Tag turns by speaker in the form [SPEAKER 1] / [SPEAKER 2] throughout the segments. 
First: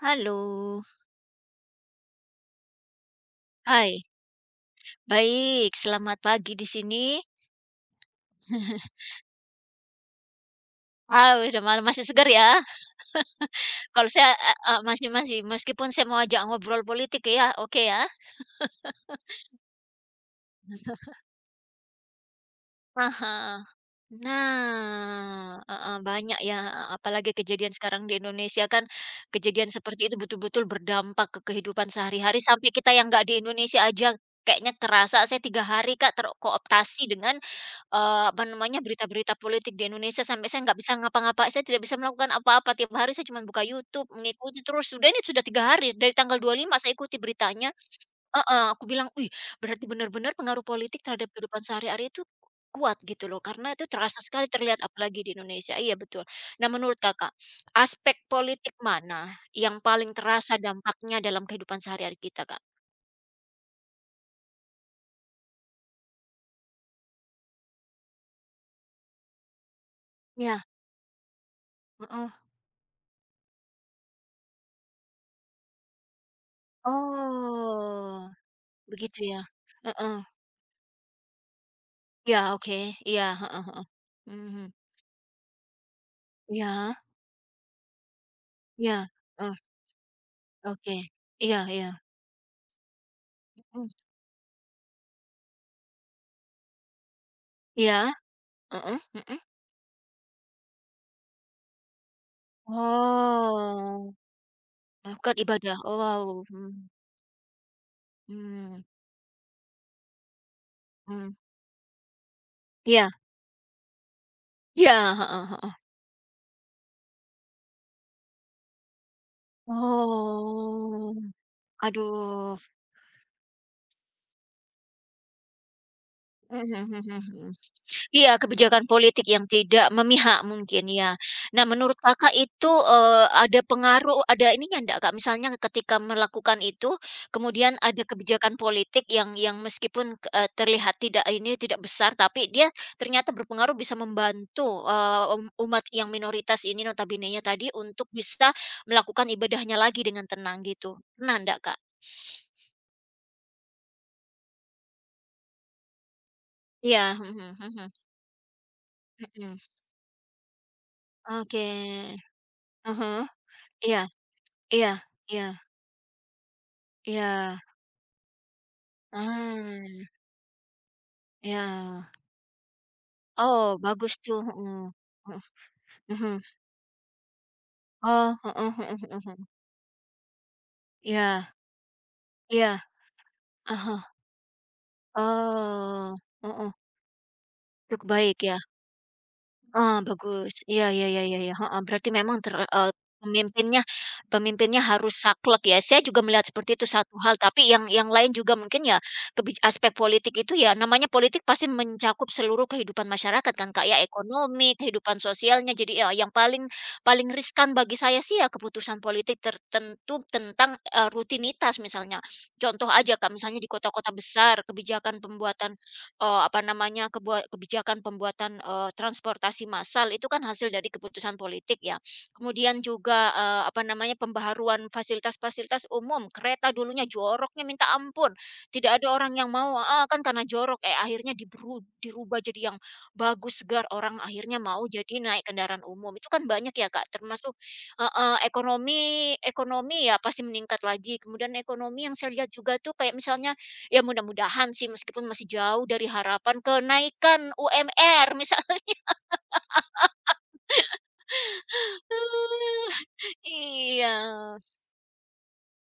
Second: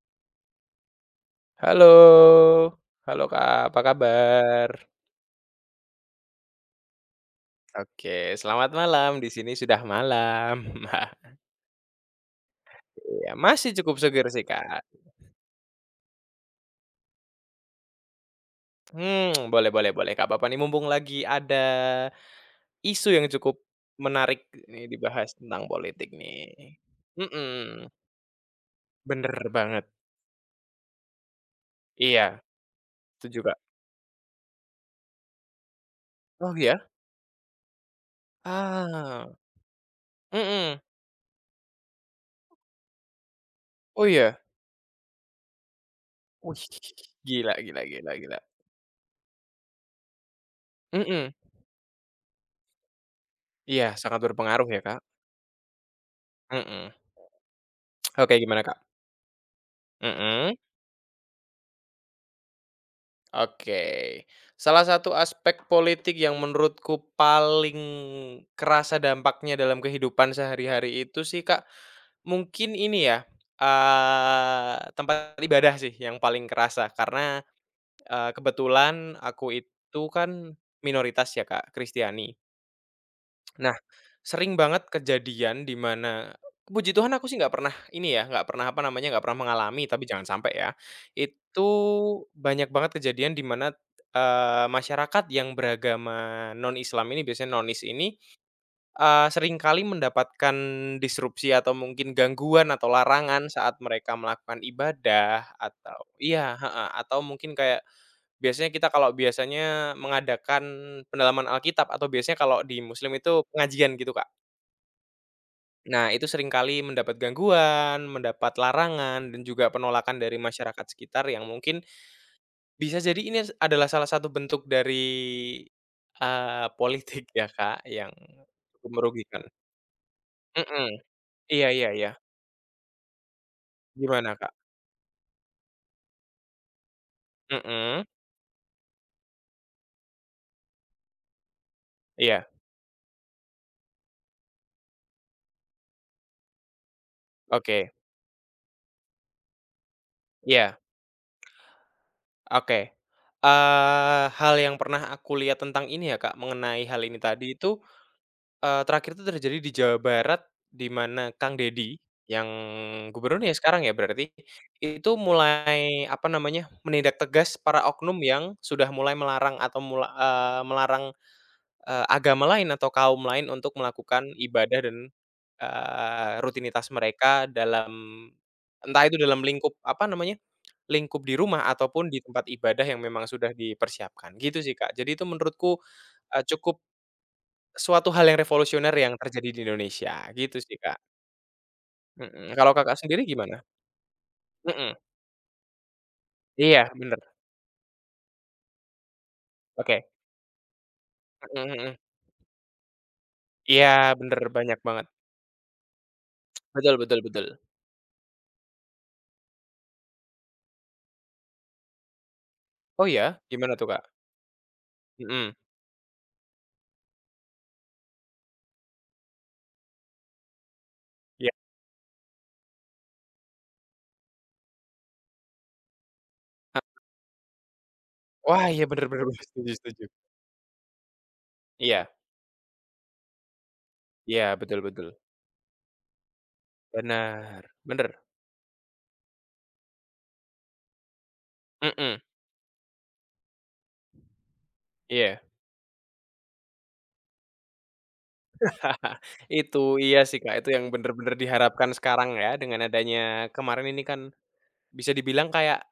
[SPEAKER 1] Halo,
[SPEAKER 2] Halo, halo Kak, apa
[SPEAKER 1] hai.
[SPEAKER 2] kabar?
[SPEAKER 1] Baik, selamat pagi di sini.
[SPEAKER 2] Oke, selamat malam, di sini sudah malam.
[SPEAKER 1] Ah, udah malam masih segar ya.
[SPEAKER 2] Iya, masih cukup
[SPEAKER 1] Kalau
[SPEAKER 2] seger
[SPEAKER 1] saya
[SPEAKER 2] sih Kak.
[SPEAKER 1] masih masih meskipun saya mau ajak ngobrol politik ya, oke ya?
[SPEAKER 2] Hmm, boleh boleh boleh, Kak, apa nih, mumpung lagi ada
[SPEAKER 1] Ah
[SPEAKER 2] isu yang
[SPEAKER 1] hah.
[SPEAKER 2] cukup menarik nih dibahas
[SPEAKER 1] Nah,
[SPEAKER 2] tentang
[SPEAKER 1] heeh,
[SPEAKER 2] politik
[SPEAKER 1] banyak ya,
[SPEAKER 2] nih.
[SPEAKER 1] apalagi kejadian
[SPEAKER 2] Mhm,
[SPEAKER 1] sekarang di Indonesia kan,
[SPEAKER 2] bener
[SPEAKER 1] kejadian
[SPEAKER 2] banget.
[SPEAKER 1] seperti itu betul-betul berdampak ke kehidupan sehari-hari
[SPEAKER 2] Iya,
[SPEAKER 1] sampai kita yang nggak
[SPEAKER 2] setuju
[SPEAKER 1] di
[SPEAKER 2] Kak.
[SPEAKER 1] Indonesia aja kayaknya kerasa. Saya 3 hari Kak
[SPEAKER 2] Oh iya?
[SPEAKER 1] terkooptasi dengan
[SPEAKER 2] Ah,
[SPEAKER 1] berita-berita politik di Indonesia sampai saya nggak
[SPEAKER 2] mhm,
[SPEAKER 1] bisa ngapa ngapa saya tidak bisa melakukan apa-apa, tiap hari saya cuma buka
[SPEAKER 2] oh
[SPEAKER 1] YouTube,
[SPEAKER 2] iya?
[SPEAKER 1] mengikuti terus, sudah ini sudah 3 hari, dari tanggal dua
[SPEAKER 2] Wih,
[SPEAKER 1] puluh lima saya ikuti
[SPEAKER 2] gila
[SPEAKER 1] beritanya.
[SPEAKER 2] gila gila gila.
[SPEAKER 1] Heeh, aku bilang, "Wih, berarti benar-benar pengaruh politik terhadap
[SPEAKER 2] Mhm,
[SPEAKER 1] kehidupan sehari-hari itu kuat," gitu loh, karena itu
[SPEAKER 2] iya
[SPEAKER 1] terasa
[SPEAKER 2] sangat
[SPEAKER 1] sekali
[SPEAKER 2] berpengaruh ya
[SPEAKER 1] terlihat
[SPEAKER 2] Kak.
[SPEAKER 1] apalagi di Indonesia, iya betul. Nah
[SPEAKER 2] Mhm,
[SPEAKER 1] menurut Kakak, aspek
[SPEAKER 2] oke gimana
[SPEAKER 1] politik
[SPEAKER 2] Kak?
[SPEAKER 1] mana yang paling
[SPEAKER 2] Mhm.
[SPEAKER 1] terasa dampaknya dalam kehidupan sehari-hari kita, Kak?
[SPEAKER 2] Oke. Salah satu aspek politik yang menurutku paling kerasa dampaknya dalam kehidupan
[SPEAKER 1] Ya,
[SPEAKER 2] sehari-hari itu sih, Kak,
[SPEAKER 1] heeh.
[SPEAKER 2] mungkin ini ya, tempat ibadah sih yang paling kerasa karena,
[SPEAKER 1] Oh,
[SPEAKER 2] kebetulan
[SPEAKER 1] begitu ya?
[SPEAKER 2] aku itu
[SPEAKER 1] Heeh.
[SPEAKER 2] kan minoritas ya, Kak, Kristiani.
[SPEAKER 1] Iya, oke. Iya, heeh
[SPEAKER 2] Nah,
[SPEAKER 1] heeh.
[SPEAKER 2] sering
[SPEAKER 1] Mhm.
[SPEAKER 2] banget kejadian di mana puji
[SPEAKER 1] Iya
[SPEAKER 2] Tuhan aku sih nggak pernah ini ya, nggak pernah apa
[SPEAKER 1] iya,
[SPEAKER 2] namanya, nggak pernah
[SPEAKER 1] oh,
[SPEAKER 2] mengalami tapi jangan sampai ya.
[SPEAKER 1] oke. Iya
[SPEAKER 2] Itu
[SPEAKER 1] iya,
[SPEAKER 2] banyak banget kejadian di mana,
[SPEAKER 1] mhm,
[SPEAKER 2] masyarakat yang beragama non-Islam ini, biasanya nonis
[SPEAKER 1] iya,
[SPEAKER 2] ini,
[SPEAKER 1] heeh heeh.
[SPEAKER 2] seringkali mendapatkan disrupsi atau mungkin gangguan atau larangan saat
[SPEAKER 1] Oh,
[SPEAKER 2] mereka melakukan
[SPEAKER 1] melakukan
[SPEAKER 2] ibadah
[SPEAKER 1] ibadah. Oh,
[SPEAKER 2] atau
[SPEAKER 1] wow,
[SPEAKER 2] iya,
[SPEAKER 1] mhm,
[SPEAKER 2] heeh, atau mungkin kayak biasanya
[SPEAKER 1] mmm,
[SPEAKER 2] kita kalau biasanya mengadakan
[SPEAKER 1] mmm,
[SPEAKER 2] pendalaman Alkitab atau biasanya kalau di
[SPEAKER 1] iya
[SPEAKER 2] muslim itu pengajian gitu, Kak.
[SPEAKER 1] iya, heeh heeh.
[SPEAKER 2] Nah, itu seringkali mendapat gangguan, mendapat larangan, dan juga penolakan dari masyarakat
[SPEAKER 1] Oh,
[SPEAKER 2] sekitar yang mungkin
[SPEAKER 1] aduh,
[SPEAKER 2] bisa jadi ini adalah salah satu bentuk dari
[SPEAKER 1] mhm mhm mhm
[SPEAKER 2] politik ya
[SPEAKER 1] mhm.
[SPEAKER 2] Kak, yang
[SPEAKER 1] Iya, kebijakan
[SPEAKER 2] cukup
[SPEAKER 1] politik
[SPEAKER 2] merugikan.
[SPEAKER 1] yang tidak memihak mungkin
[SPEAKER 2] Mm-mm.
[SPEAKER 1] ya. Nah,
[SPEAKER 2] Iya iya
[SPEAKER 1] menurut
[SPEAKER 2] iya.
[SPEAKER 1] Kakak itu, ada pengaruh
[SPEAKER 2] Gimana
[SPEAKER 1] ada
[SPEAKER 2] Kak?
[SPEAKER 1] ininya ndak, Kak? Misalnya ketika melakukan itu, kemudian ada
[SPEAKER 2] Mm-mm.
[SPEAKER 1] kebijakan politik yang meskipun, terlihat tidak ini, tidak besar, tapi
[SPEAKER 2] Iya.
[SPEAKER 1] dia ternyata berpengaruh bisa membantu, umat yang minoritas ini notabene nya tadi
[SPEAKER 2] Oke.
[SPEAKER 1] untuk bisa melakukan ibadahnya lagi dengan tenang
[SPEAKER 2] Iya.
[SPEAKER 1] gitu. Pernah ndak, Kak?
[SPEAKER 2] Oke. Hal yang pernah aku lihat tentang ini ya Kak, mengenai hal
[SPEAKER 1] Iya,
[SPEAKER 2] ini
[SPEAKER 1] mhm
[SPEAKER 2] tadi
[SPEAKER 1] mhm
[SPEAKER 2] itu
[SPEAKER 1] mhm,
[SPEAKER 2] Terakhir itu
[SPEAKER 1] mhm.
[SPEAKER 2] terjadi di Jawa Barat, di mana Kang
[SPEAKER 1] Oke.
[SPEAKER 2] Deddy, yang
[SPEAKER 1] Ah hah.
[SPEAKER 2] gubernurnya ya sekarang ya
[SPEAKER 1] Iya
[SPEAKER 2] berarti,
[SPEAKER 1] iya
[SPEAKER 2] itu
[SPEAKER 1] iya
[SPEAKER 2] mulai, apa namanya, menindak tegas
[SPEAKER 1] iya.
[SPEAKER 2] para oknum yang sudah mulai melarang atau
[SPEAKER 1] Ah,
[SPEAKER 2] melarang,
[SPEAKER 1] ya.
[SPEAKER 2] agama lain atau kaum lain untuk
[SPEAKER 1] Oh, bagus
[SPEAKER 2] melakukan
[SPEAKER 1] tuh,
[SPEAKER 2] ibadah
[SPEAKER 1] mhm,
[SPEAKER 2] dan,
[SPEAKER 1] mhm, mhm.
[SPEAKER 2] rutinitas mereka dalam
[SPEAKER 1] Oh, heeh heeh
[SPEAKER 2] entah itu
[SPEAKER 1] heeh heeh.
[SPEAKER 2] dalam lingkup, apa namanya, lingkup di
[SPEAKER 1] Iya
[SPEAKER 2] rumah ataupun di tempat
[SPEAKER 1] iya,
[SPEAKER 2] ibadah yang memang sudah
[SPEAKER 1] ah hah.
[SPEAKER 2] dipersiapkan, gitu sih Kak. Jadi itu menurutku,
[SPEAKER 1] Oh, heeh,
[SPEAKER 2] cukup
[SPEAKER 1] cukup
[SPEAKER 2] suatu hal
[SPEAKER 1] baik
[SPEAKER 2] yang
[SPEAKER 1] ya.
[SPEAKER 2] revolusioner yang terjadi di
[SPEAKER 1] Ah
[SPEAKER 2] Indonesia,
[SPEAKER 1] bagus.
[SPEAKER 2] gitu sih,
[SPEAKER 1] Iya
[SPEAKER 2] Kak.
[SPEAKER 1] iya iya iya iya, heeh, berarti memang
[SPEAKER 2] Mhm, kalau Kakak sendiri gimana?
[SPEAKER 1] pemimpinnya pemimpinnya
[SPEAKER 2] Mhm,
[SPEAKER 1] harus saklek ya. Saya juga melihat seperti itu
[SPEAKER 2] iya,
[SPEAKER 1] satu
[SPEAKER 2] bener,
[SPEAKER 1] hal, tapi yang lain juga mungkin ya aspek
[SPEAKER 2] oke,
[SPEAKER 1] politik itu ya namanya politik pasti
[SPEAKER 2] mhm mhm.
[SPEAKER 1] mencakup seluruh kehidupan masyarakat kan, Kak,
[SPEAKER 2] Iya,
[SPEAKER 1] ya,
[SPEAKER 2] bener,
[SPEAKER 1] ekonomi,
[SPEAKER 2] banyak banget.
[SPEAKER 1] kehidupan sosialnya. Jadi ya yang paling
[SPEAKER 2] Betul betul
[SPEAKER 1] paling
[SPEAKER 2] betul.
[SPEAKER 1] riskan bagi saya sih ya keputusan politik tertentu tentang, rutinitas misalnya. Contoh
[SPEAKER 2] Oh
[SPEAKER 1] aja,
[SPEAKER 2] ya?
[SPEAKER 1] Kak, misalnya di
[SPEAKER 2] Gimana tuh, Kak?
[SPEAKER 1] kota-kota besar kebijakan
[SPEAKER 2] Mhm,
[SPEAKER 1] pembuatan eee, apa namanya, kebua kebijakan pembuatan, transportasi massal itu kan hasil dari keputusan
[SPEAKER 2] iya.
[SPEAKER 1] politik ya. Kemudian juga, apa namanya, pembaharuan fasilitas-fasilitas umum, kereta dulunya joroknya minta ampun,
[SPEAKER 2] Wah, iya,
[SPEAKER 1] tidak ada
[SPEAKER 2] bener bener
[SPEAKER 1] orang
[SPEAKER 2] bener,
[SPEAKER 1] yang
[SPEAKER 2] setuju
[SPEAKER 1] mau
[SPEAKER 2] setuju.
[SPEAKER 1] heeh, kan karena jorok, eh, akhirnya
[SPEAKER 2] Iya
[SPEAKER 1] dirubah jadi yang bagus, segar, orang
[SPEAKER 2] iya,
[SPEAKER 1] akhirnya
[SPEAKER 2] betul
[SPEAKER 1] mau
[SPEAKER 2] betul.
[SPEAKER 1] jadi naik kendaraan umum. Itu kan banyak ya, Kak, termasuk
[SPEAKER 2] Bener bener,
[SPEAKER 1] heeh, ekonomi ekonomi ya pasti meningkat lagi, kemudian ekonomi yang
[SPEAKER 2] mhm,
[SPEAKER 1] saya lihat juga tuh kayak misalnya. Ya mudah-mudahan sih meskipun
[SPEAKER 2] iya.
[SPEAKER 1] masih jauh dari harapan kenaikan UMR misalnya.
[SPEAKER 2] Itu, iya sih, Kak, itu yang bener-bener diharapkan sekarang ya, dengan adanya kemarin ini
[SPEAKER 1] Iya.
[SPEAKER 2] kan bisa dibilang kayak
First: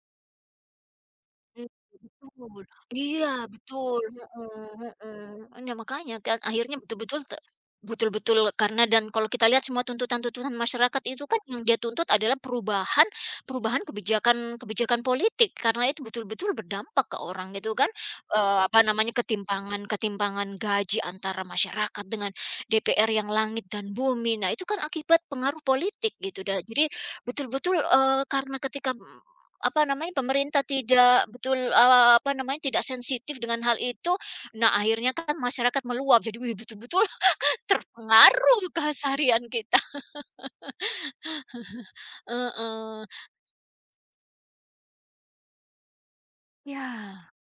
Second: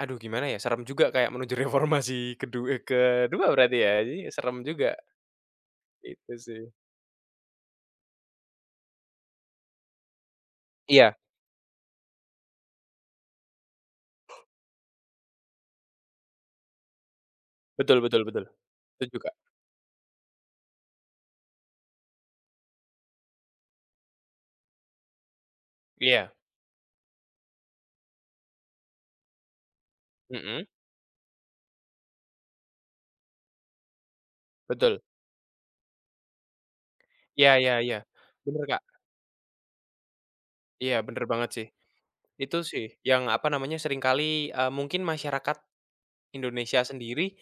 [SPEAKER 2] aduh gimana ya, serem juga kayak menuju reformasi
[SPEAKER 1] Betul.
[SPEAKER 2] kedua
[SPEAKER 1] Iya,
[SPEAKER 2] kedua berarti ya,
[SPEAKER 1] betul,
[SPEAKER 2] jadi serem
[SPEAKER 1] mhm
[SPEAKER 2] juga,
[SPEAKER 1] mhm. Nah, makanya
[SPEAKER 2] itu
[SPEAKER 1] kan
[SPEAKER 2] sih.
[SPEAKER 1] akhirnya betul-betul karena dan kalau kita lihat semua tuntutan-tuntutan masyarakat
[SPEAKER 2] Iya,
[SPEAKER 1] itu kan yang dia tuntut adalah perubahan perubahan kebijakan-kebijakan politik, karena itu betul-betul berdampak ke orang gitu kan,
[SPEAKER 2] betul betul betul,
[SPEAKER 1] apa namanya,
[SPEAKER 2] setuju, Kak.
[SPEAKER 1] ketimpangan-ketimpangan gaji antara masyarakat dengan DPR yang langit dan bumi. Nah, itu kan akibat pengaruh politik
[SPEAKER 2] Iya,
[SPEAKER 1] gitu, jadi betul-betul, karena ketika apa namanya, pemerintah
[SPEAKER 2] mhm,
[SPEAKER 1] tidak betul, apa namanya, tidak sensitif dengan hal itu, nah
[SPEAKER 2] betul.
[SPEAKER 1] akhirnya kan masyarakat meluap, jadi wih betul-betul
[SPEAKER 2] Iya iya iya,
[SPEAKER 1] terpengaruh
[SPEAKER 2] bener, Kak.
[SPEAKER 1] keseharian kita,
[SPEAKER 2] Iya, bener banget sih. Itu sih
[SPEAKER 1] heeh.
[SPEAKER 2] yang, apa namanya, seringkali, mungkin masyarakat Indonesia
[SPEAKER 1] Ya,
[SPEAKER 2] sendiri,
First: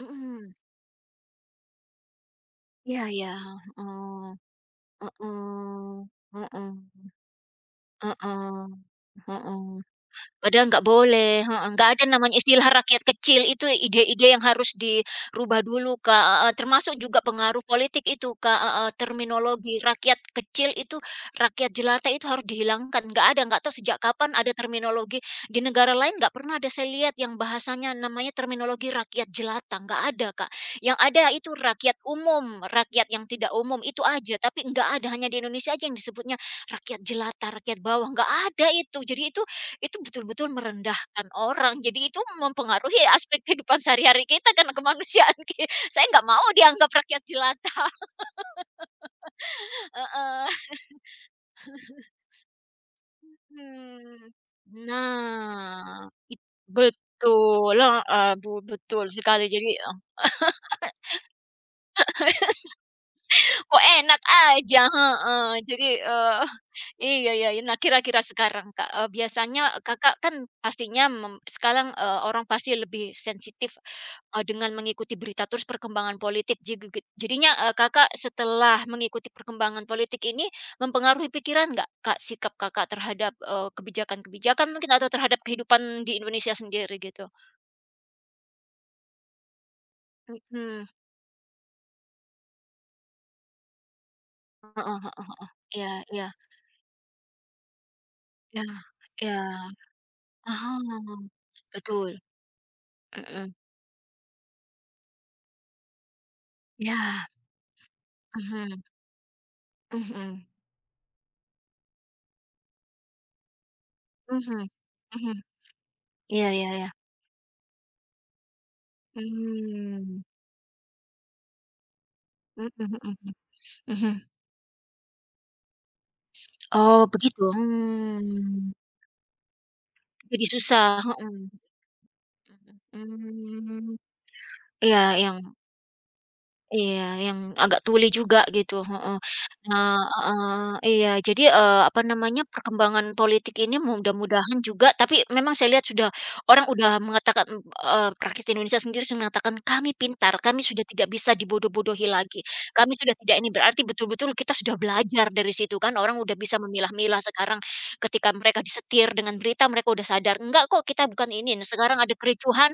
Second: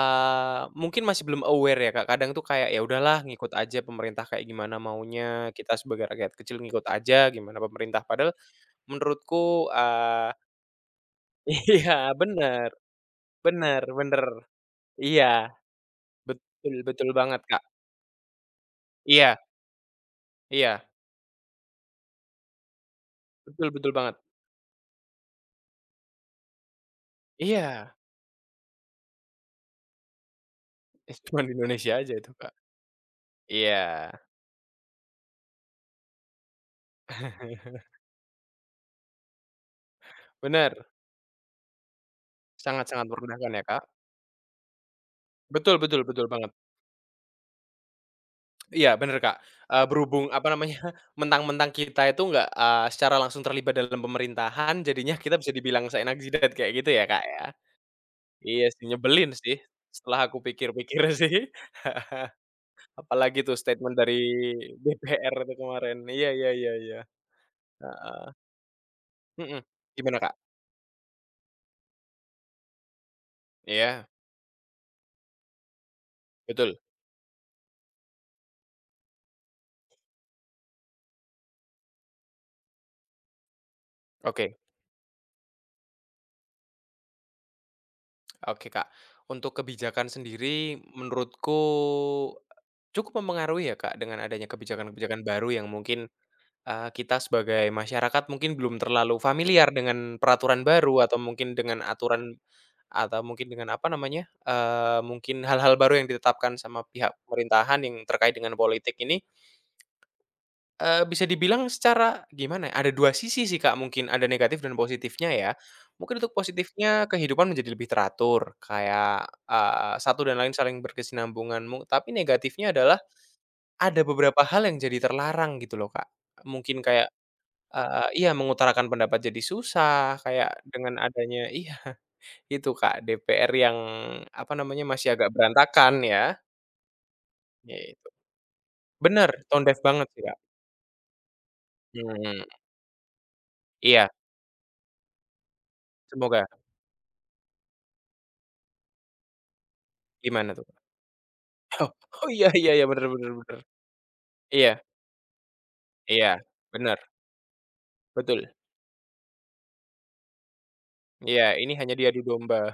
[SPEAKER 1] mhm,
[SPEAKER 2] mungkin masih belum aware ya, Kak, kadang tuh kayak, "Ya
[SPEAKER 1] iya
[SPEAKER 2] udahlah
[SPEAKER 1] iya,
[SPEAKER 2] ngikut aja
[SPEAKER 1] heeh,
[SPEAKER 2] pemerintah kayak gimana maunya, kita
[SPEAKER 1] heeh,
[SPEAKER 2] sebagai rakyat kecil ngikut
[SPEAKER 1] heeh,
[SPEAKER 2] aja gimana pemerintah." Padahal
[SPEAKER 1] heeh,
[SPEAKER 2] menurutku,
[SPEAKER 1] heeh. Padahal nggak boleh, heeh, nggak
[SPEAKER 2] iya,
[SPEAKER 1] ada namanya istilah
[SPEAKER 2] bener.
[SPEAKER 1] rakyat kecil itu
[SPEAKER 2] Bener bener.
[SPEAKER 1] ide-ide yang harus
[SPEAKER 2] Iya,
[SPEAKER 1] dirubah dulu, Kak, heeh,
[SPEAKER 2] betul
[SPEAKER 1] termasuk
[SPEAKER 2] betul
[SPEAKER 1] juga
[SPEAKER 2] banget,
[SPEAKER 1] pengaruh
[SPEAKER 2] Kak.
[SPEAKER 1] politik itu, Kak, heeh,
[SPEAKER 2] Iya
[SPEAKER 1] terminologi rakyat kecil
[SPEAKER 2] iya,
[SPEAKER 1] itu, rakyat jelata itu harus dihilangkan, nggak ada, nggak
[SPEAKER 2] betul
[SPEAKER 1] tahu
[SPEAKER 2] betul
[SPEAKER 1] sejak
[SPEAKER 2] banget.
[SPEAKER 1] kapan ada terminologi, di negara lain nggak pernah ada saya lihat yang
[SPEAKER 2] Iya,
[SPEAKER 1] bahasanya namanya terminologi rakyat jelata, nggak ada, Kak. Yang
[SPEAKER 2] itu
[SPEAKER 1] ada
[SPEAKER 2] cuman
[SPEAKER 1] itu
[SPEAKER 2] di Indonesia
[SPEAKER 1] rakyat
[SPEAKER 2] aja itu, Kak.
[SPEAKER 1] umum, rakyat yang tidak umum itu
[SPEAKER 2] Iya,
[SPEAKER 1] aja, tapi nggak ada, hanya di Indonesia aja yang disebutnya rakyat jelata, rakyat bawah, nggak ada itu. Jadi itu betul-betul
[SPEAKER 2] bener,
[SPEAKER 1] merendahkan orang, jadi itu mempengaruhi
[SPEAKER 2] sangat-sangat
[SPEAKER 1] aspek
[SPEAKER 2] merendahkan ya,
[SPEAKER 1] kehidupan
[SPEAKER 2] Kak.
[SPEAKER 1] sehari-hari kita kan, kemanusiaan
[SPEAKER 2] Betul betul
[SPEAKER 1] saya nggak
[SPEAKER 2] betul
[SPEAKER 1] mau
[SPEAKER 2] banget.
[SPEAKER 1] dianggap rakyat jelata,
[SPEAKER 2] Iya, bener, Kak. Berhubung, apa
[SPEAKER 1] heeh.
[SPEAKER 2] namanya, mentang-mentang kita itu nggak, secara langsung terlibat dalam
[SPEAKER 1] Mmm.
[SPEAKER 2] pemerintahan, jadinya kita bisa dibilang
[SPEAKER 1] Nah,
[SPEAKER 2] seenak jidat kayak gitu ya, Kak, ya.
[SPEAKER 1] betul, heeh,
[SPEAKER 2] Iya sih,
[SPEAKER 1] betul
[SPEAKER 2] nyebelin
[SPEAKER 1] sekali.
[SPEAKER 2] sih,
[SPEAKER 1] Jadi,
[SPEAKER 2] setelah aku pikir-pikir sih. Apalagi tuh
[SPEAKER 1] kok
[SPEAKER 2] statement dari
[SPEAKER 1] enak aja,
[SPEAKER 2] DPR
[SPEAKER 1] heeh.
[SPEAKER 2] itu
[SPEAKER 1] Jadi,
[SPEAKER 2] kemarin. Iya
[SPEAKER 1] eee,
[SPEAKER 2] iya iya iya.
[SPEAKER 1] iya ya. Ya. Nah,
[SPEAKER 2] Heeh.
[SPEAKER 1] kira-kira sekarang, Kak, biasanya
[SPEAKER 2] Mhm,
[SPEAKER 1] Kakak
[SPEAKER 2] gimana, Kak?
[SPEAKER 1] kan pastinya sekarang, orang pasti lebih sensitif,
[SPEAKER 2] Iya,
[SPEAKER 1] dengan mengikuti berita terus perkembangan politik.
[SPEAKER 2] betul.
[SPEAKER 1] Jadinya, Kakak setelah mengikuti perkembangan politik ini mempengaruhi pikiran nggak, Kak, sikap Kakak terhadap,
[SPEAKER 2] Oke
[SPEAKER 1] kebijakan-kebijakan mungkin atau terhadap kehidupan di Indonesia sendiri gitu?
[SPEAKER 2] oke, Kak. Untuk kebijakan sendiri
[SPEAKER 1] Mhm,
[SPEAKER 2] menurutku cukup mempengaruhi ya, Kak, dengan adanya
[SPEAKER 1] heeh
[SPEAKER 2] kebijakan-kebijakan
[SPEAKER 1] heeh heeh.
[SPEAKER 2] baru yang
[SPEAKER 1] Iya
[SPEAKER 2] mungkin,
[SPEAKER 1] iya.
[SPEAKER 2] kita sebagai masyarakat mungkin
[SPEAKER 1] Iya
[SPEAKER 2] belum terlalu
[SPEAKER 1] iya.
[SPEAKER 2] familiar dengan
[SPEAKER 1] Ah
[SPEAKER 2] peraturan
[SPEAKER 1] hah.
[SPEAKER 2] baru atau mungkin dengan
[SPEAKER 1] Betul.
[SPEAKER 2] aturan atau mungkin
[SPEAKER 1] Mhm,
[SPEAKER 2] dengan apa namanya, mungkin hal-hal baru yang ditetapkan sama pihak
[SPEAKER 1] iya,
[SPEAKER 2] pemerintahan yang terkait dengan
[SPEAKER 1] mhm,
[SPEAKER 2] politik ini.
[SPEAKER 1] mhm,
[SPEAKER 2] Bisa dibilang secara gimana ya, ada 2 sisi sih, Kak, mungkin ada
[SPEAKER 1] mhm,
[SPEAKER 2] negatif dan positifnya
[SPEAKER 1] mhm,
[SPEAKER 2] ya. Mungkin untuk
[SPEAKER 1] iya iya iya,
[SPEAKER 2] positifnya kehidupan menjadi lebih teratur kayak,
[SPEAKER 1] mmm,
[SPEAKER 2] satu dan lain saling berkesinambungan mu tapi
[SPEAKER 1] mhm
[SPEAKER 2] negatifnya
[SPEAKER 1] mhm
[SPEAKER 2] adalah
[SPEAKER 1] mhm
[SPEAKER 2] ada
[SPEAKER 1] mhm,
[SPEAKER 2] beberapa hal yang jadi terlarang gitu loh, Kak. Mungkin
[SPEAKER 1] oh
[SPEAKER 2] kayak
[SPEAKER 1] begitu,
[SPEAKER 2] heeh, iya
[SPEAKER 1] mmm,
[SPEAKER 2] mengutarakan pendapat jadi susah
[SPEAKER 1] jadi
[SPEAKER 2] kayak
[SPEAKER 1] susah,
[SPEAKER 2] dengan adanya
[SPEAKER 1] mhm
[SPEAKER 2] iya itu, Kak,
[SPEAKER 1] mhm,
[SPEAKER 2] DPR yang
[SPEAKER 1] mmm,
[SPEAKER 2] apa namanya,
[SPEAKER 1] iya
[SPEAKER 2] masih agak
[SPEAKER 1] yang.
[SPEAKER 2] berantakan ya,
[SPEAKER 1] Iya, yang agak tuli
[SPEAKER 2] gitu.
[SPEAKER 1] juga gitu, heeh.
[SPEAKER 2] Bener, tone deaf
[SPEAKER 1] Nah
[SPEAKER 2] banget sih, Kak.
[SPEAKER 1] heeh, iya. Jadi, apa namanya,
[SPEAKER 2] Mhm,
[SPEAKER 1] perkembangan politik ini
[SPEAKER 2] iya,
[SPEAKER 1] mudah-mudahan juga tapi memang saya lihat sudah
[SPEAKER 2] semoga.
[SPEAKER 1] orang udah mengatakan, rakyat Indonesia sendiri sudah mengatakan, "Kami pintar,
[SPEAKER 2] Gimana
[SPEAKER 1] kami
[SPEAKER 2] tuh?
[SPEAKER 1] sudah tidak bisa
[SPEAKER 2] Oh
[SPEAKER 1] dibodoh-bodohi
[SPEAKER 2] oh,
[SPEAKER 1] lagi.
[SPEAKER 2] iya iya iya,
[SPEAKER 1] Kami
[SPEAKER 2] bener
[SPEAKER 1] sudah
[SPEAKER 2] bener
[SPEAKER 1] tidak ini."
[SPEAKER 2] bener.
[SPEAKER 1] Berarti betul-betul kita
[SPEAKER 2] Iya
[SPEAKER 1] sudah belajar dari situ kan, orang udah
[SPEAKER 2] iya,
[SPEAKER 1] bisa
[SPEAKER 2] bener,
[SPEAKER 1] memilah-milah sekarang ketika
[SPEAKER 2] betul.
[SPEAKER 1] mereka disetir dengan berita mereka udah sadar, "Enggak kok, kita bukan
[SPEAKER 2] Iya,
[SPEAKER 1] ini. Nah,
[SPEAKER 2] ini hanya
[SPEAKER 1] sekarang ada
[SPEAKER 2] diadu domba.
[SPEAKER 1] kericuhan."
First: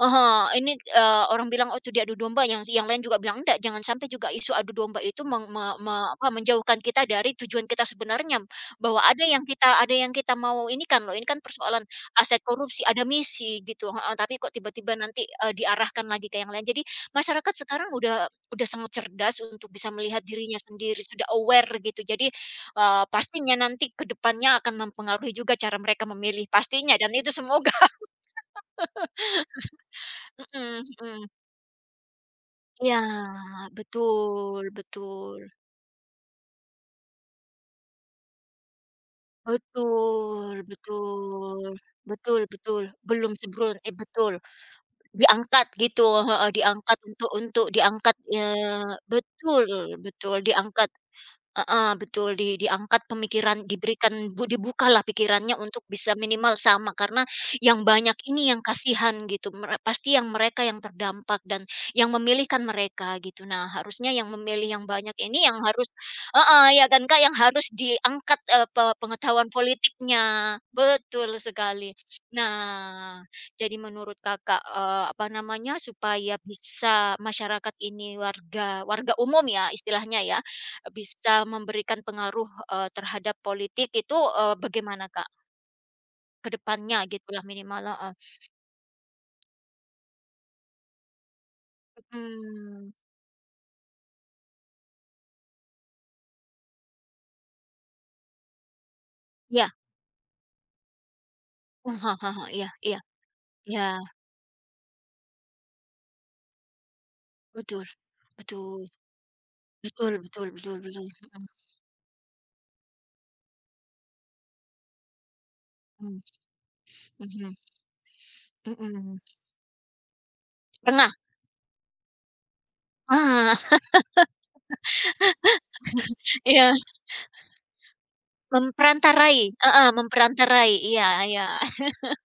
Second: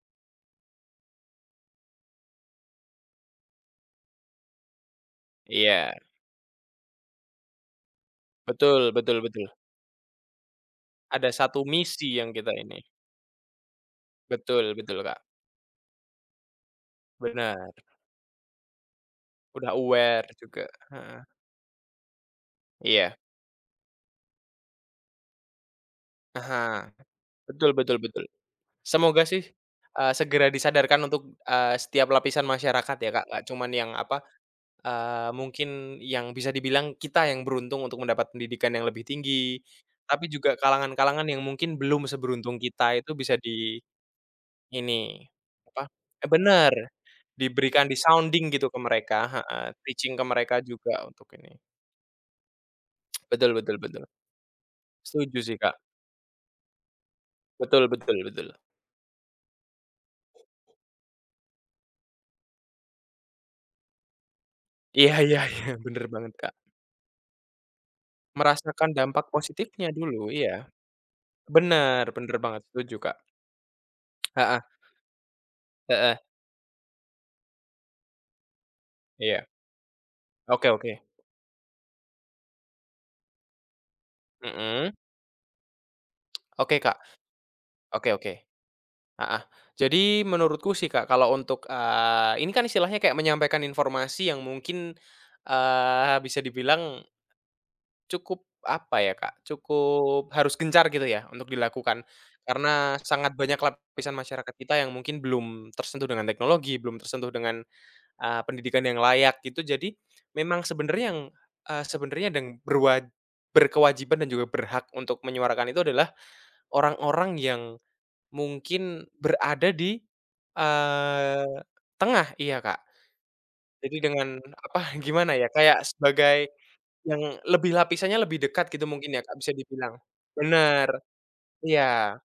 [SPEAKER 1] Aha, ini, orang bilang, "Oh, itu dia adu domba," yang lain juga bilang, "Enggak, jangan sampai juga isu adu domba itu meng me
[SPEAKER 2] Iya,
[SPEAKER 1] me apa, menjauhkan kita dari tujuan kita sebenarnya."
[SPEAKER 2] betul
[SPEAKER 1] Bahwa
[SPEAKER 2] betul betul.
[SPEAKER 1] ada yang kita mau ini kan loh, ini
[SPEAKER 2] Ada
[SPEAKER 1] kan
[SPEAKER 2] satu
[SPEAKER 1] persoalan
[SPEAKER 2] misi yang
[SPEAKER 1] aset
[SPEAKER 2] kita ini.
[SPEAKER 1] korupsi, ada misi gitu heeh, tapi kok
[SPEAKER 2] Betul
[SPEAKER 1] tiba-tiba
[SPEAKER 2] betul, Kak,
[SPEAKER 1] nanti, diarahkan lagi ke yang lain. Jadi masyarakat
[SPEAKER 2] benar.
[SPEAKER 1] sekarang udah sangat cerdas untuk
[SPEAKER 2] Udah
[SPEAKER 1] bisa melihat
[SPEAKER 2] aware
[SPEAKER 1] dirinya
[SPEAKER 2] juga,
[SPEAKER 1] sendiri,
[SPEAKER 2] heeh.
[SPEAKER 1] sudah aware gitu. Jadi,
[SPEAKER 2] Iya,
[SPEAKER 1] pastinya nanti ke depannya akan mempengaruhi juga cara mereka memilih,
[SPEAKER 2] aha,
[SPEAKER 1] pastinya dan itu semoga.
[SPEAKER 2] betul betul betul. Semoga sih, segera
[SPEAKER 1] Mhm
[SPEAKER 2] disadarkan
[SPEAKER 1] mhm.
[SPEAKER 2] untuk, setiap lapisan
[SPEAKER 1] Iya,
[SPEAKER 2] masyarakat ya, Kak, nggak cuman yang apa.
[SPEAKER 1] betul betul
[SPEAKER 2] Mungkin yang bisa dibilang kita yang beruntung untuk mendapat pendidikan yang lebih tinggi, tapi juga
[SPEAKER 1] betul
[SPEAKER 2] kalangan-kalangan yang
[SPEAKER 1] betul
[SPEAKER 2] mungkin belum
[SPEAKER 1] betul
[SPEAKER 2] seberuntung
[SPEAKER 1] betul,
[SPEAKER 2] kita itu
[SPEAKER 1] belum
[SPEAKER 2] bisa
[SPEAKER 1] sebrun
[SPEAKER 2] di
[SPEAKER 1] eh, betul,
[SPEAKER 2] ini,
[SPEAKER 1] diangkat
[SPEAKER 2] apa
[SPEAKER 1] gitu, heeh,
[SPEAKER 2] bener,
[SPEAKER 1] diangkat untuk
[SPEAKER 2] diberikan
[SPEAKER 1] diangkat, ya
[SPEAKER 2] di-sounding gitu ke mereka
[SPEAKER 1] betul
[SPEAKER 2] heeh, teaching ke
[SPEAKER 1] betul,
[SPEAKER 2] mereka
[SPEAKER 1] diangkat.
[SPEAKER 2] juga untuk ini.
[SPEAKER 1] Heeh, betul diangkat
[SPEAKER 2] Betul
[SPEAKER 1] pemikiran,
[SPEAKER 2] betul betul,
[SPEAKER 1] diberikan dibukalah
[SPEAKER 2] setuju
[SPEAKER 1] pikirannya
[SPEAKER 2] sih, Kak.
[SPEAKER 1] untuk bisa minimal sama, karena yang
[SPEAKER 2] Betul
[SPEAKER 1] banyak
[SPEAKER 2] betul betul.
[SPEAKER 1] ini yang kasihan gitu, pasti yang mereka yang terdampak dan yang memilihkan mereka gitu. Nah, harusnya yang memilih yang
[SPEAKER 2] Iya
[SPEAKER 1] banyak
[SPEAKER 2] iya
[SPEAKER 1] ini yang
[SPEAKER 2] iya,
[SPEAKER 1] harus
[SPEAKER 2] bener banget, Kak.
[SPEAKER 1] heeh, ya kan Kak, yang harus diangkat, eee, pe
[SPEAKER 2] Merasakan dampak
[SPEAKER 1] pengetahuan
[SPEAKER 2] positifnya dulu,
[SPEAKER 1] politiknya,
[SPEAKER 2] iya.
[SPEAKER 1] betul sekali.
[SPEAKER 2] Bener bener banget, setuju, Kak.
[SPEAKER 1] Nah, jadi menurut
[SPEAKER 2] Heeh
[SPEAKER 1] Kakak, apa namanya,
[SPEAKER 2] heeh,
[SPEAKER 1] supaya bisa masyarakat ini warga warga umum
[SPEAKER 2] iya.
[SPEAKER 1] ya istilahnya ya,
[SPEAKER 2] Oke oke,
[SPEAKER 1] bisa memberikan pengaruh, terhadap politik itu,
[SPEAKER 2] mhm.
[SPEAKER 1] bagaimana, Kak, ke
[SPEAKER 2] Oke,
[SPEAKER 1] depannya
[SPEAKER 2] Kak.
[SPEAKER 1] gitulah minimal,
[SPEAKER 2] Oke
[SPEAKER 1] heeh,
[SPEAKER 2] oke. Heeh. Jadi menurutku sih Kak, kalau untuk, ini kan
[SPEAKER 1] mhm,
[SPEAKER 2] istilahnya kayak menyampaikan informasi yang mungkin, bisa dibilang cukup apa ya Kak,
[SPEAKER 1] iya,
[SPEAKER 2] cukup harus gencar gitu ya untuk
[SPEAKER 1] mmm,
[SPEAKER 2] dilakukan.
[SPEAKER 1] heeh heeh, iya
[SPEAKER 2] Karena
[SPEAKER 1] iya
[SPEAKER 2] sangat banyak
[SPEAKER 1] iya, ya,
[SPEAKER 2] lapisan masyarakat kita yang mungkin belum tersentuh dengan teknologi, belum tersentuh dengan,
[SPEAKER 1] betul
[SPEAKER 2] pendidikan
[SPEAKER 1] betul
[SPEAKER 2] yang layak gitu. Jadi
[SPEAKER 1] betul betul
[SPEAKER 2] memang
[SPEAKER 1] betul
[SPEAKER 2] sebenarnya
[SPEAKER 1] betul,
[SPEAKER 2] yang, sebenarnya dan berwajib, berkewajiban dan juga berhak untuk menyuarakan itu adalah
[SPEAKER 1] mhm
[SPEAKER 2] orang-orang
[SPEAKER 1] mhm
[SPEAKER 2] yang
[SPEAKER 1] mhm
[SPEAKER 2] mungkin
[SPEAKER 1] mhm,
[SPEAKER 2] berada di,
[SPEAKER 1] tengah,
[SPEAKER 2] eee, tengah, iya, Kak.
[SPEAKER 1] ah,
[SPEAKER 2] Jadi dengan apa, gimana ya, kayak sebagai
[SPEAKER 1] iya,
[SPEAKER 2] yang lebih lapisannya lebih dekat gitu mungkin ya, Kak,
[SPEAKER 1] memperantarai,
[SPEAKER 2] bisa
[SPEAKER 1] heeh,
[SPEAKER 2] dibilang.
[SPEAKER 1] memperantarai,
[SPEAKER 2] Bener,
[SPEAKER 1] iya iya,
[SPEAKER 2] iya.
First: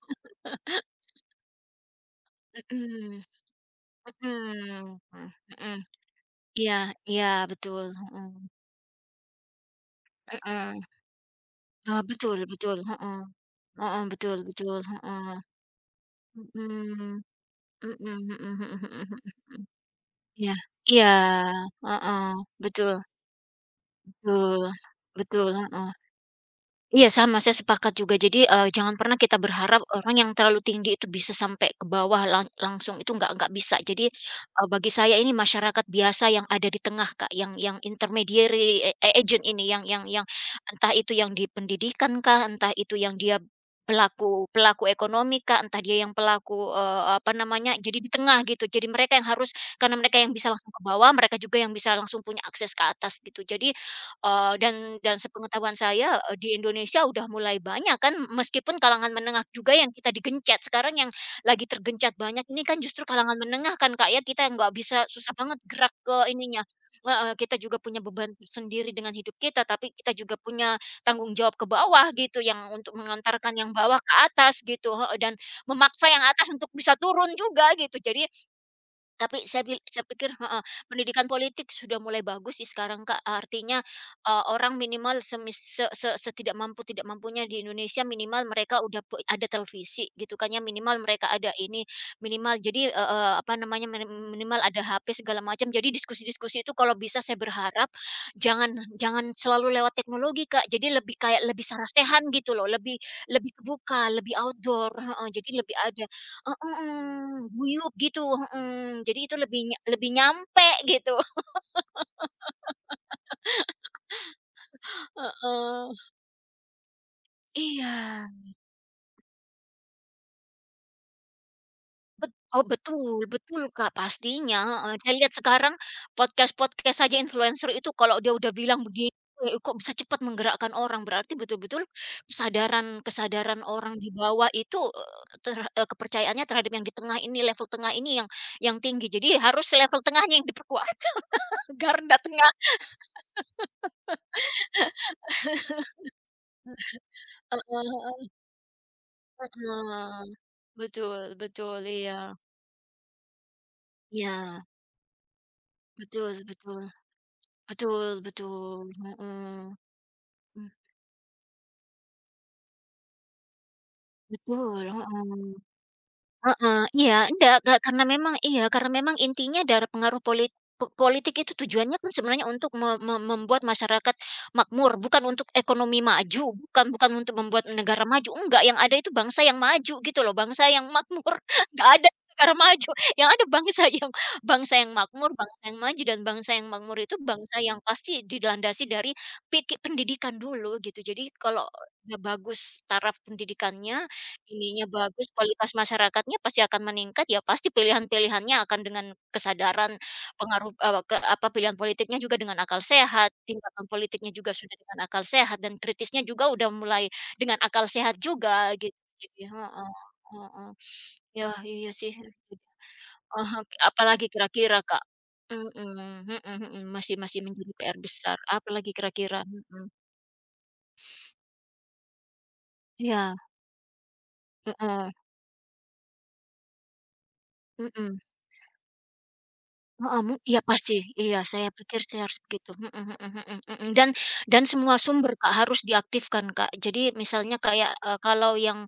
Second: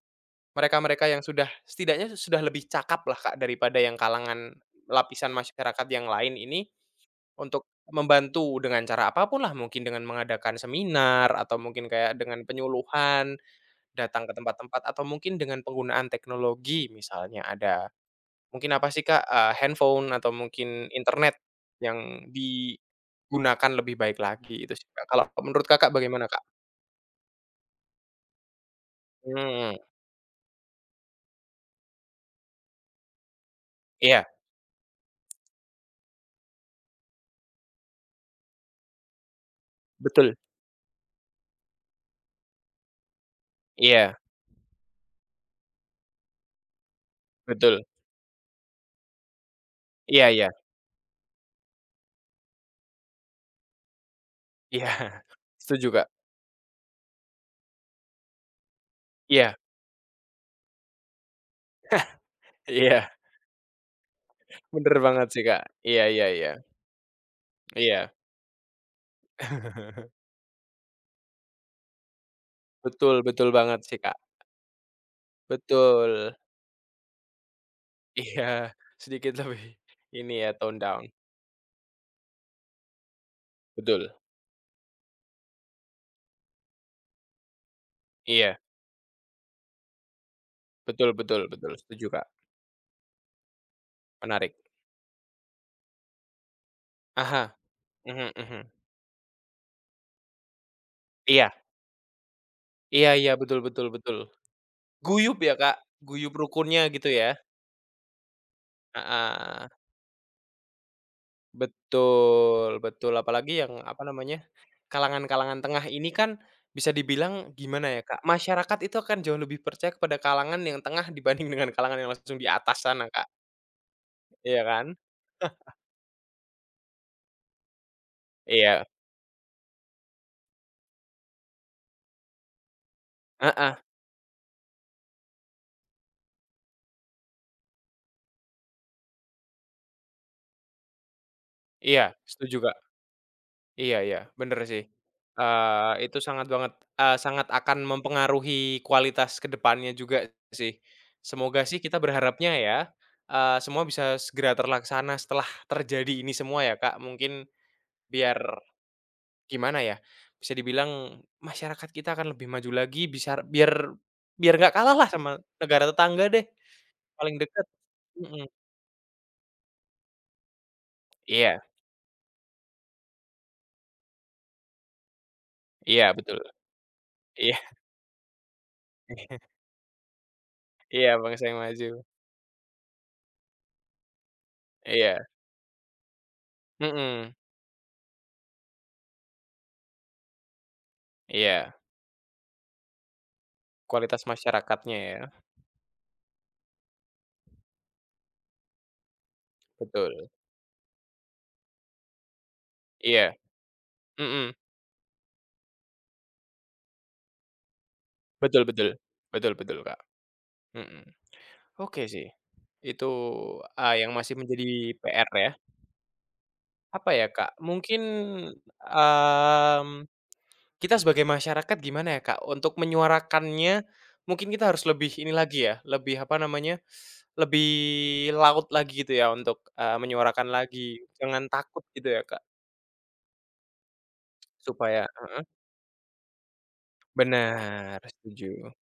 [SPEAKER 2] Mereka-mereka yang sudah setidaknya sudah lebih cakap lah,
[SPEAKER 1] mhm
[SPEAKER 2] Kak, daripada yang kalangan
[SPEAKER 1] mhm
[SPEAKER 2] lapisan
[SPEAKER 1] mhm,
[SPEAKER 2] masyarakat yang lain ini
[SPEAKER 1] iya iya,
[SPEAKER 2] untuk
[SPEAKER 1] betul, mhm
[SPEAKER 2] membantu dengan cara apapun lah, mungkin dengan mengadakan
[SPEAKER 1] mhm,
[SPEAKER 2] seminar atau mungkin kayak
[SPEAKER 1] betul
[SPEAKER 2] dengan
[SPEAKER 1] betul, heeh
[SPEAKER 2] penyuluhan,
[SPEAKER 1] heeh,
[SPEAKER 2] datang ke
[SPEAKER 1] betul betul,
[SPEAKER 2] tempat-tempat atau
[SPEAKER 1] heeh.
[SPEAKER 2] mungkin dengan penggunaan teknologi
[SPEAKER 1] Mhm,
[SPEAKER 2] misalnya ada.
[SPEAKER 1] mhm mhm mhm
[SPEAKER 2] Mungkin apa
[SPEAKER 1] mhm
[SPEAKER 2] sih, Kak,
[SPEAKER 1] mhm.
[SPEAKER 2] handphone atau
[SPEAKER 1] Iya
[SPEAKER 2] mungkin
[SPEAKER 1] iya,
[SPEAKER 2] internet
[SPEAKER 1] heeh,
[SPEAKER 2] yang
[SPEAKER 1] betul
[SPEAKER 2] digunakan lebih baik
[SPEAKER 1] betul
[SPEAKER 2] lagi itu sih, Kak. Kalau
[SPEAKER 1] betul,
[SPEAKER 2] menurut
[SPEAKER 1] heeh.
[SPEAKER 2] Kakak bagaimana, Kak?
[SPEAKER 1] Iya sama, saya sepakat juga. Jadi, jangan pernah kita
[SPEAKER 2] Mmm,
[SPEAKER 1] berharap orang yang terlalu tinggi itu bisa sampai ke bawah langsung, itu nggak bisa. Jadi,
[SPEAKER 2] iya,
[SPEAKER 1] bagi saya ini masyarakat biasa yang ada di tengah, Kak, yang intermediary, agent ini, yang
[SPEAKER 2] betul.
[SPEAKER 1] entah itu yang di pendidikan kah, entah itu yang dia
[SPEAKER 2] Iya,
[SPEAKER 1] pelaku pelaku ekonomi kah, entah dia yang pelaku, apa namanya,
[SPEAKER 2] betul.
[SPEAKER 1] jadi di tengah gitu. Jadi mereka yang harus karena mereka
[SPEAKER 2] Iya
[SPEAKER 1] yang bisa
[SPEAKER 2] iya.
[SPEAKER 1] langsung ke bawah, mereka juga yang bisa langsung punya akses ke atas gitu. Jadi, dan
[SPEAKER 2] Iya,
[SPEAKER 1] dan sepengetahuan
[SPEAKER 2] setuju, Kak.
[SPEAKER 1] saya, di Indonesia udah mulai banyak kan meskipun kalangan menengah
[SPEAKER 2] Iya
[SPEAKER 1] juga yang kita digencet. Sekarang yang lagi tergencet banyak ini kan justru
[SPEAKER 2] iya,
[SPEAKER 1] kalangan menengah kan, Kak, ya, kita nggak
[SPEAKER 2] bener
[SPEAKER 1] bisa
[SPEAKER 2] banget
[SPEAKER 1] susah
[SPEAKER 2] sih,
[SPEAKER 1] banget
[SPEAKER 2] Kak.
[SPEAKER 1] gerak
[SPEAKER 2] Iya
[SPEAKER 1] ke
[SPEAKER 2] iya iya,
[SPEAKER 1] ininya heeh, kita juga punya
[SPEAKER 2] iya.
[SPEAKER 1] beban sendiri dengan hidup kita, tapi kita juga punya tanggung jawab ke bawah gitu yang untuk
[SPEAKER 2] Betul betul
[SPEAKER 1] mengantarkan yang
[SPEAKER 2] banget
[SPEAKER 1] bawah
[SPEAKER 2] sih,
[SPEAKER 1] ke
[SPEAKER 2] Kak.
[SPEAKER 1] atas gitu heeh, dan memaksa yang
[SPEAKER 2] Betul.
[SPEAKER 1] atas untuk bisa turun juga gitu. Jadi
[SPEAKER 2] Iya, sedikit
[SPEAKER 1] tapi
[SPEAKER 2] lebih
[SPEAKER 1] saya pikir
[SPEAKER 2] ini ya,
[SPEAKER 1] heeh,
[SPEAKER 2] tone down.
[SPEAKER 1] pendidikan politik sudah mulai bagus sih sekarang, Kak. Artinya,
[SPEAKER 2] Betul.
[SPEAKER 1] orang minimal semis se se setidak mampu tidak mampunya di Indonesia minimal
[SPEAKER 2] Iya,
[SPEAKER 1] mereka udah ada televisi gitu kan ya, minimal
[SPEAKER 2] betul
[SPEAKER 1] mereka
[SPEAKER 2] betul
[SPEAKER 1] ada
[SPEAKER 2] betul,
[SPEAKER 1] ini,
[SPEAKER 2] setuju, Kak.
[SPEAKER 1] minimal jadi, eee eee, apa namanya,
[SPEAKER 2] Menarik.
[SPEAKER 1] minimal ada HP segala macam. Jadi diskusi-diskusi itu kalau bisa
[SPEAKER 2] Ah
[SPEAKER 1] saya
[SPEAKER 2] hah.
[SPEAKER 1] berharap
[SPEAKER 2] Mhm mhm.
[SPEAKER 1] jangan jangan selalu lewat teknologi, Kak. Jadi lebih kayak
[SPEAKER 2] Iya.
[SPEAKER 1] lebih sarasehan gitu loh, lebih
[SPEAKER 2] Iya iya,
[SPEAKER 1] lebih
[SPEAKER 2] betul betul
[SPEAKER 1] kebuka,
[SPEAKER 2] betul.
[SPEAKER 1] lebih outdoor, heeh,
[SPEAKER 2] Guyub
[SPEAKER 1] jadi
[SPEAKER 2] ya,
[SPEAKER 1] lebih
[SPEAKER 2] Kak,
[SPEAKER 1] ada.
[SPEAKER 2] guyub rukunnya gitu ya?
[SPEAKER 1] Mhm, guyub gitu, mhm, jadi itu lebih
[SPEAKER 2] Heeh,
[SPEAKER 1] nya lebih nyampe gitu,
[SPEAKER 2] betul betul, apalagi yang, apa namanya, kalangan-kalangan tengah
[SPEAKER 1] heeh.
[SPEAKER 2] ini kan bisa dibilang, gimana
[SPEAKER 1] Iya,
[SPEAKER 2] ya, Kak, masyarakat itu akan jauh lebih percaya kepada kalangan yang tengah dibanding dengan kalangan yang langsung di
[SPEAKER 1] oh
[SPEAKER 2] atas sana,
[SPEAKER 1] betul
[SPEAKER 2] Kak,
[SPEAKER 1] betul, Kak,
[SPEAKER 2] iya
[SPEAKER 1] pastinya,
[SPEAKER 2] kan?
[SPEAKER 1] heeh, saya lihat sekarang podcast-podcast saja influencer itu kalau dia udah bilang
[SPEAKER 2] Iya,
[SPEAKER 1] begini, kok bisa cepat menggerakkan orang, berarti betul-betul kesadaran kesadaran
[SPEAKER 2] heeh,
[SPEAKER 1] orang di bawah itu, kepercayaannya terhadap yang di tengah ini, level tengah ini yang tinggi, jadi harus level tengahnya yang diperkuat,
[SPEAKER 2] iya,
[SPEAKER 1] garda tengah,
[SPEAKER 2] setuju, Kak. Iya iya, bener sih. Itu sangat banget sangat akan
[SPEAKER 1] heeh.
[SPEAKER 2] mempengaruhi kualitas ke depannya
[SPEAKER 1] Heeh,
[SPEAKER 2] juga sih.
[SPEAKER 1] betul
[SPEAKER 2] Semoga
[SPEAKER 1] betul,
[SPEAKER 2] sih kita
[SPEAKER 1] iya.
[SPEAKER 2] berharapnya ya, semua bisa segera
[SPEAKER 1] Iya,
[SPEAKER 2] terlaksana setelah terjadi
[SPEAKER 1] betul
[SPEAKER 2] ini semua ya,
[SPEAKER 1] betul,
[SPEAKER 2] Kak. Mungkin
[SPEAKER 1] betul
[SPEAKER 2] biar
[SPEAKER 1] betul, mhm,
[SPEAKER 2] gimana ya, bisa
[SPEAKER 1] mmm,
[SPEAKER 2] dibilang masyarakat kita akan lebih maju lagi, bisa biar biar nggak
[SPEAKER 1] betul,
[SPEAKER 2] kalah lah
[SPEAKER 1] heeh.
[SPEAKER 2] sama negara tetangga deh,
[SPEAKER 1] Heeh, iya,
[SPEAKER 2] paling
[SPEAKER 1] enggak,
[SPEAKER 2] dekat.
[SPEAKER 1] karena memang
[SPEAKER 2] Mhm.
[SPEAKER 1] iya, karena memang intinya dari pengaruh politik itu
[SPEAKER 2] Iya
[SPEAKER 1] tujuannya kan sebenarnya untuk me me membuat masyarakat makmur, bukan untuk ekonomi
[SPEAKER 2] iya betul.
[SPEAKER 1] maju, bukan bukan untuk
[SPEAKER 2] Iya
[SPEAKER 1] membuat negara maju, enggak, yang ada itu bangsa yang maju gitu loh, bangsa yang
[SPEAKER 2] iya,
[SPEAKER 1] makmur,
[SPEAKER 2] bangsa yang maju.
[SPEAKER 1] nggak ada negara maju, yang ada bangsa yang
[SPEAKER 2] Iya.
[SPEAKER 1] makmur, bangsa yang maju, dan bangsa yang makmur itu
[SPEAKER 2] Mhm.
[SPEAKER 1] bangsa yang pasti dilandasi dari pendidikan dulu gitu. Jadi kalau
[SPEAKER 2] Iya.
[SPEAKER 1] udah bagus taraf pendidikannya.
[SPEAKER 2] Kualitas
[SPEAKER 1] Ininya
[SPEAKER 2] masyarakatnya ya,
[SPEAKER 1] bagus, kualitas masyarakatnya pasti akan meningkat, ya pasti pilihan-pilihannya akan dengan kesadaran
[SPEAKER 2] betul.
[SPEAKER 1] pengaruh, ke apa, pilihan politiknya juga dengan akal sehat,
[SPEAKER 2] Iya,
[SPEAKER 1] tindakan politiknya juga
[SPEAKER 2] mhm,
[SPEAKER 1] sudah dengan akal sehat, dan kritisnya juga udah mulai dengan akal sehat
[SPEAKER 2] betul
[SPEAKER 1] juga
[SPEAKER 2] betul,
[SPEAKER 1] gitu. Jadi
[SPEAKER 2] betul betul,
[SPEAKER 1] heeh
[SPEAKER 2] Kak,
[SPEAKER 1] heeh.
[SPEAKER 2] mhm.
[SPEAKER 1] Ya, iya
[SPEAKER 2] Oke
[SPEAKER 1] sih.
[SPEAKER 2] sih, itu,
[SPEAKER 1] Ah
[SPEAKER 2] yang
[SPEAKER 1] apalagi
[SPEAKER 2] masih
[SPEAKER 1] kira-kira,
[SPEAKER 2] menjadi
[SPEAKER 1] Kak?
[SPEAKER 2] PR ya.
[SPEAKER 1] Mhm mhm mhm,
[SPEAKER 2] Apa
[SPEAKER 1] masih
[SPEAKER 2] ya,
[SPEAKER 1] masih
[SPEAKER 2] Kak,
[SPEAKER 1] menjadi PR
[SPEAKER 2] mungkin,
[SPEAKER 1] besar, apalagi kira-kira? Mhm.
[SPEAKER 2] mmm, kita sebagai masyarakat gimana ya, Kak, untuk
[SPEAKER 1] Iya,
[SPEAKER 2] menyuarakannya mungkin kita harus
[SPEAKER 1] heeh,
[SPEAKER 2] lebih ini lagi ya, lebih apa namanya, lebih
[SPEAKER 1] mhm.
[SPEAKER 2] laut lagi gitu ya untuk,
[SPEAKER 1] Heeh,
[SPEAKER 2] menyuarakan
[SPEAKER 1] iya pasti,
[SPEAKER 2] lagi,
[SPEAKER 1] iya
[SPEAKER 2] jangan
[SPEAKER 1] saya
[SPEAKER 2] takut
[SPEAKER 1] pikir
[SPEAKER 2] gitu ya,
[SPEAKER 1] saya
[SPEAKER 2] Kak,
[SPEAKER 1] harus begitu, mhm mhm mhm mhm, dan semua
[SPEAKER 2] supaya
[SPEAKER 1] sumber,
[SPEAKER 2] heeh,
[SPEAKER 1] Kak, harus diaktifkan, Kak. Jadi misalnya kayak,
[SPEAKER 2] benar,
[SPEAKER 1] kalau
[SPEAKER 2] setuju,
[SPEAKER 1] yang,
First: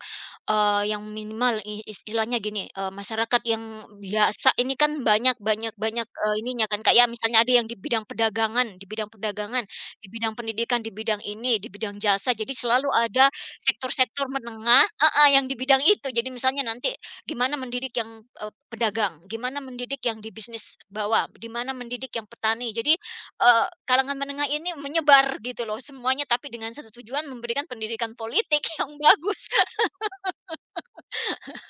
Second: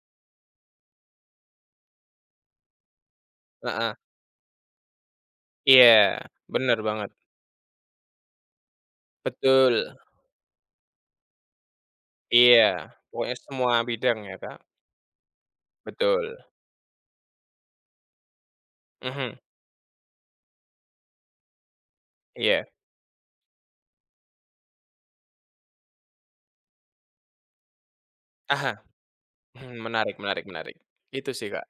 [SPEAKER 1] yang minimal istilahnya gini, masyarakat yang
[SPEAKER 2] heeh.
[SPEAKER 1] biasa ini kan banyak banyak banyak,
[SPEAKER 2] Iya,
[SPEAKER 1] ininya
[SPEAKER 2] bener
[SPEAKER 1] kan, Kak, ya
[SPEAKER 2] banget.
[SPEAKER 1] misalnya ada yang di bidang perdagangan di bidang perdagangan,
[SPEAKER 2] Betul,
[SPEAKER 1] di bidang pendidikan, di bidang ini, di bidang jasa, jadi
[SPEAKER 2] iya.
[SPEAKER 1] selalu ada
[SPEAKER 2] Pokoknya semua bidang
[SPEAKER 1] sektor-sektor
[SPEAKER 2] ya, Kak.
[SPEAKER 1] menengah heeh, yang di bidang itu. Jadi
[SPEAKER 2] Betul,
[SPEAKER 1] misalnya nanti gimana mendidik yang, pedagang,
[SPEAKER 2] mhm,
[SPEAKER 1] gimana mendidik yang di bisnis bawah, di mana mendidik yang
[SPEAKER 2] iya.
[SPEAKER 1] petani. Jadi, kalangan menengah ini menyebar gitu loh semuanya, tapi dengan satu tujuan memberikan pendidikan politik
[SPEAKER 2] Aha,
[SPEAKER 1] yang bagus.
[SPEAKER 2] mhm, menarik menarik menarik. Itu sih, Kak.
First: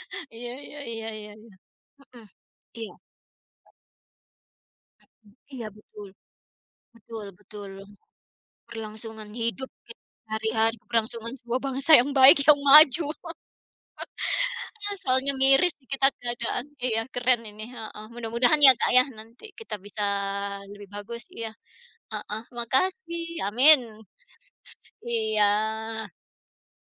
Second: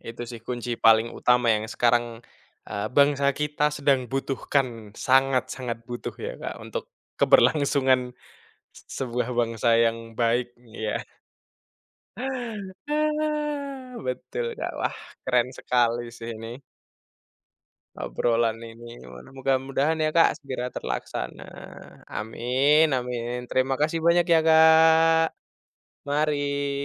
[SPEAKER 2] Itu sih
[SPEAKER 1] Iya
[SPEAKER 2] kunci
[SPEAKER 1] iya iya
[SPEAKER 2] paling
[SPEAKER 1] iya iya.
[SPEAKER 2] utama yang sekarang,
[SPEAKER 1] Mhm. Iya
[SPEAKER 2] bangsa kita sedang butuhkan,
[SPEAKER 1] iya,
[SPEAKER 2] sangat-sangat
[SPEAKER 1] betul
[SPEAKER 2] butuh ya, Kak, untuk
[SPEAKER 1] betul betul.
[SPEAKER 2] keberlangsungan se sebuah
[SPEAKER 1] Berlangsungan hidup
[SPEAKER 2] bangsa
[SPEAKER 1] gitu,
[SPEAKER 2] yang baik,
[SPEAKER 1] hari-hari
[SPEAKER 2] iya.
[SPEAKER 1] keberlangsungan sebuah bangsa yang baik, yang maju.
[SPEAKER 2] Ah, betul, Kak. Wah,
[SPEAKER 1] Soalnya
[SPEAKER 2] keren
[SPEAKER 1] miris nih
[SPEAKER 2] sekali
[SPEAKER 1] kita
[SPEAKER 2] sih ini.
[SPEAKER 1] keadaan. Iya, keren ini, heeh.
[SPEAKER 2] Obrolan
[SPEAKER 1] Mudah-mudahan ya, Kak, ya,
[SPEAKER 2] ini, mana
[SPEAKER 1] nanti kita
[SPEAKER 2] mudah-mudahan
[SPEAKER 1] bisa
[SPEAKER 2] ya Kak segera
[SPEAKER 1] lebih bagus,
[SPEAKER 2] terlaksana.
[SPEAKER 1] iya. Heeh,
[SPEAKER 2] Amin
[SPEAKER 1] makasih,
[SPEAKER 2] amin. Terima
[SPEAKER 1] amin.
[SPEAKER 2] kasih banyak ya Kak.
[SPEAKER 1] Iya.
[SPEAKER 2] Mari.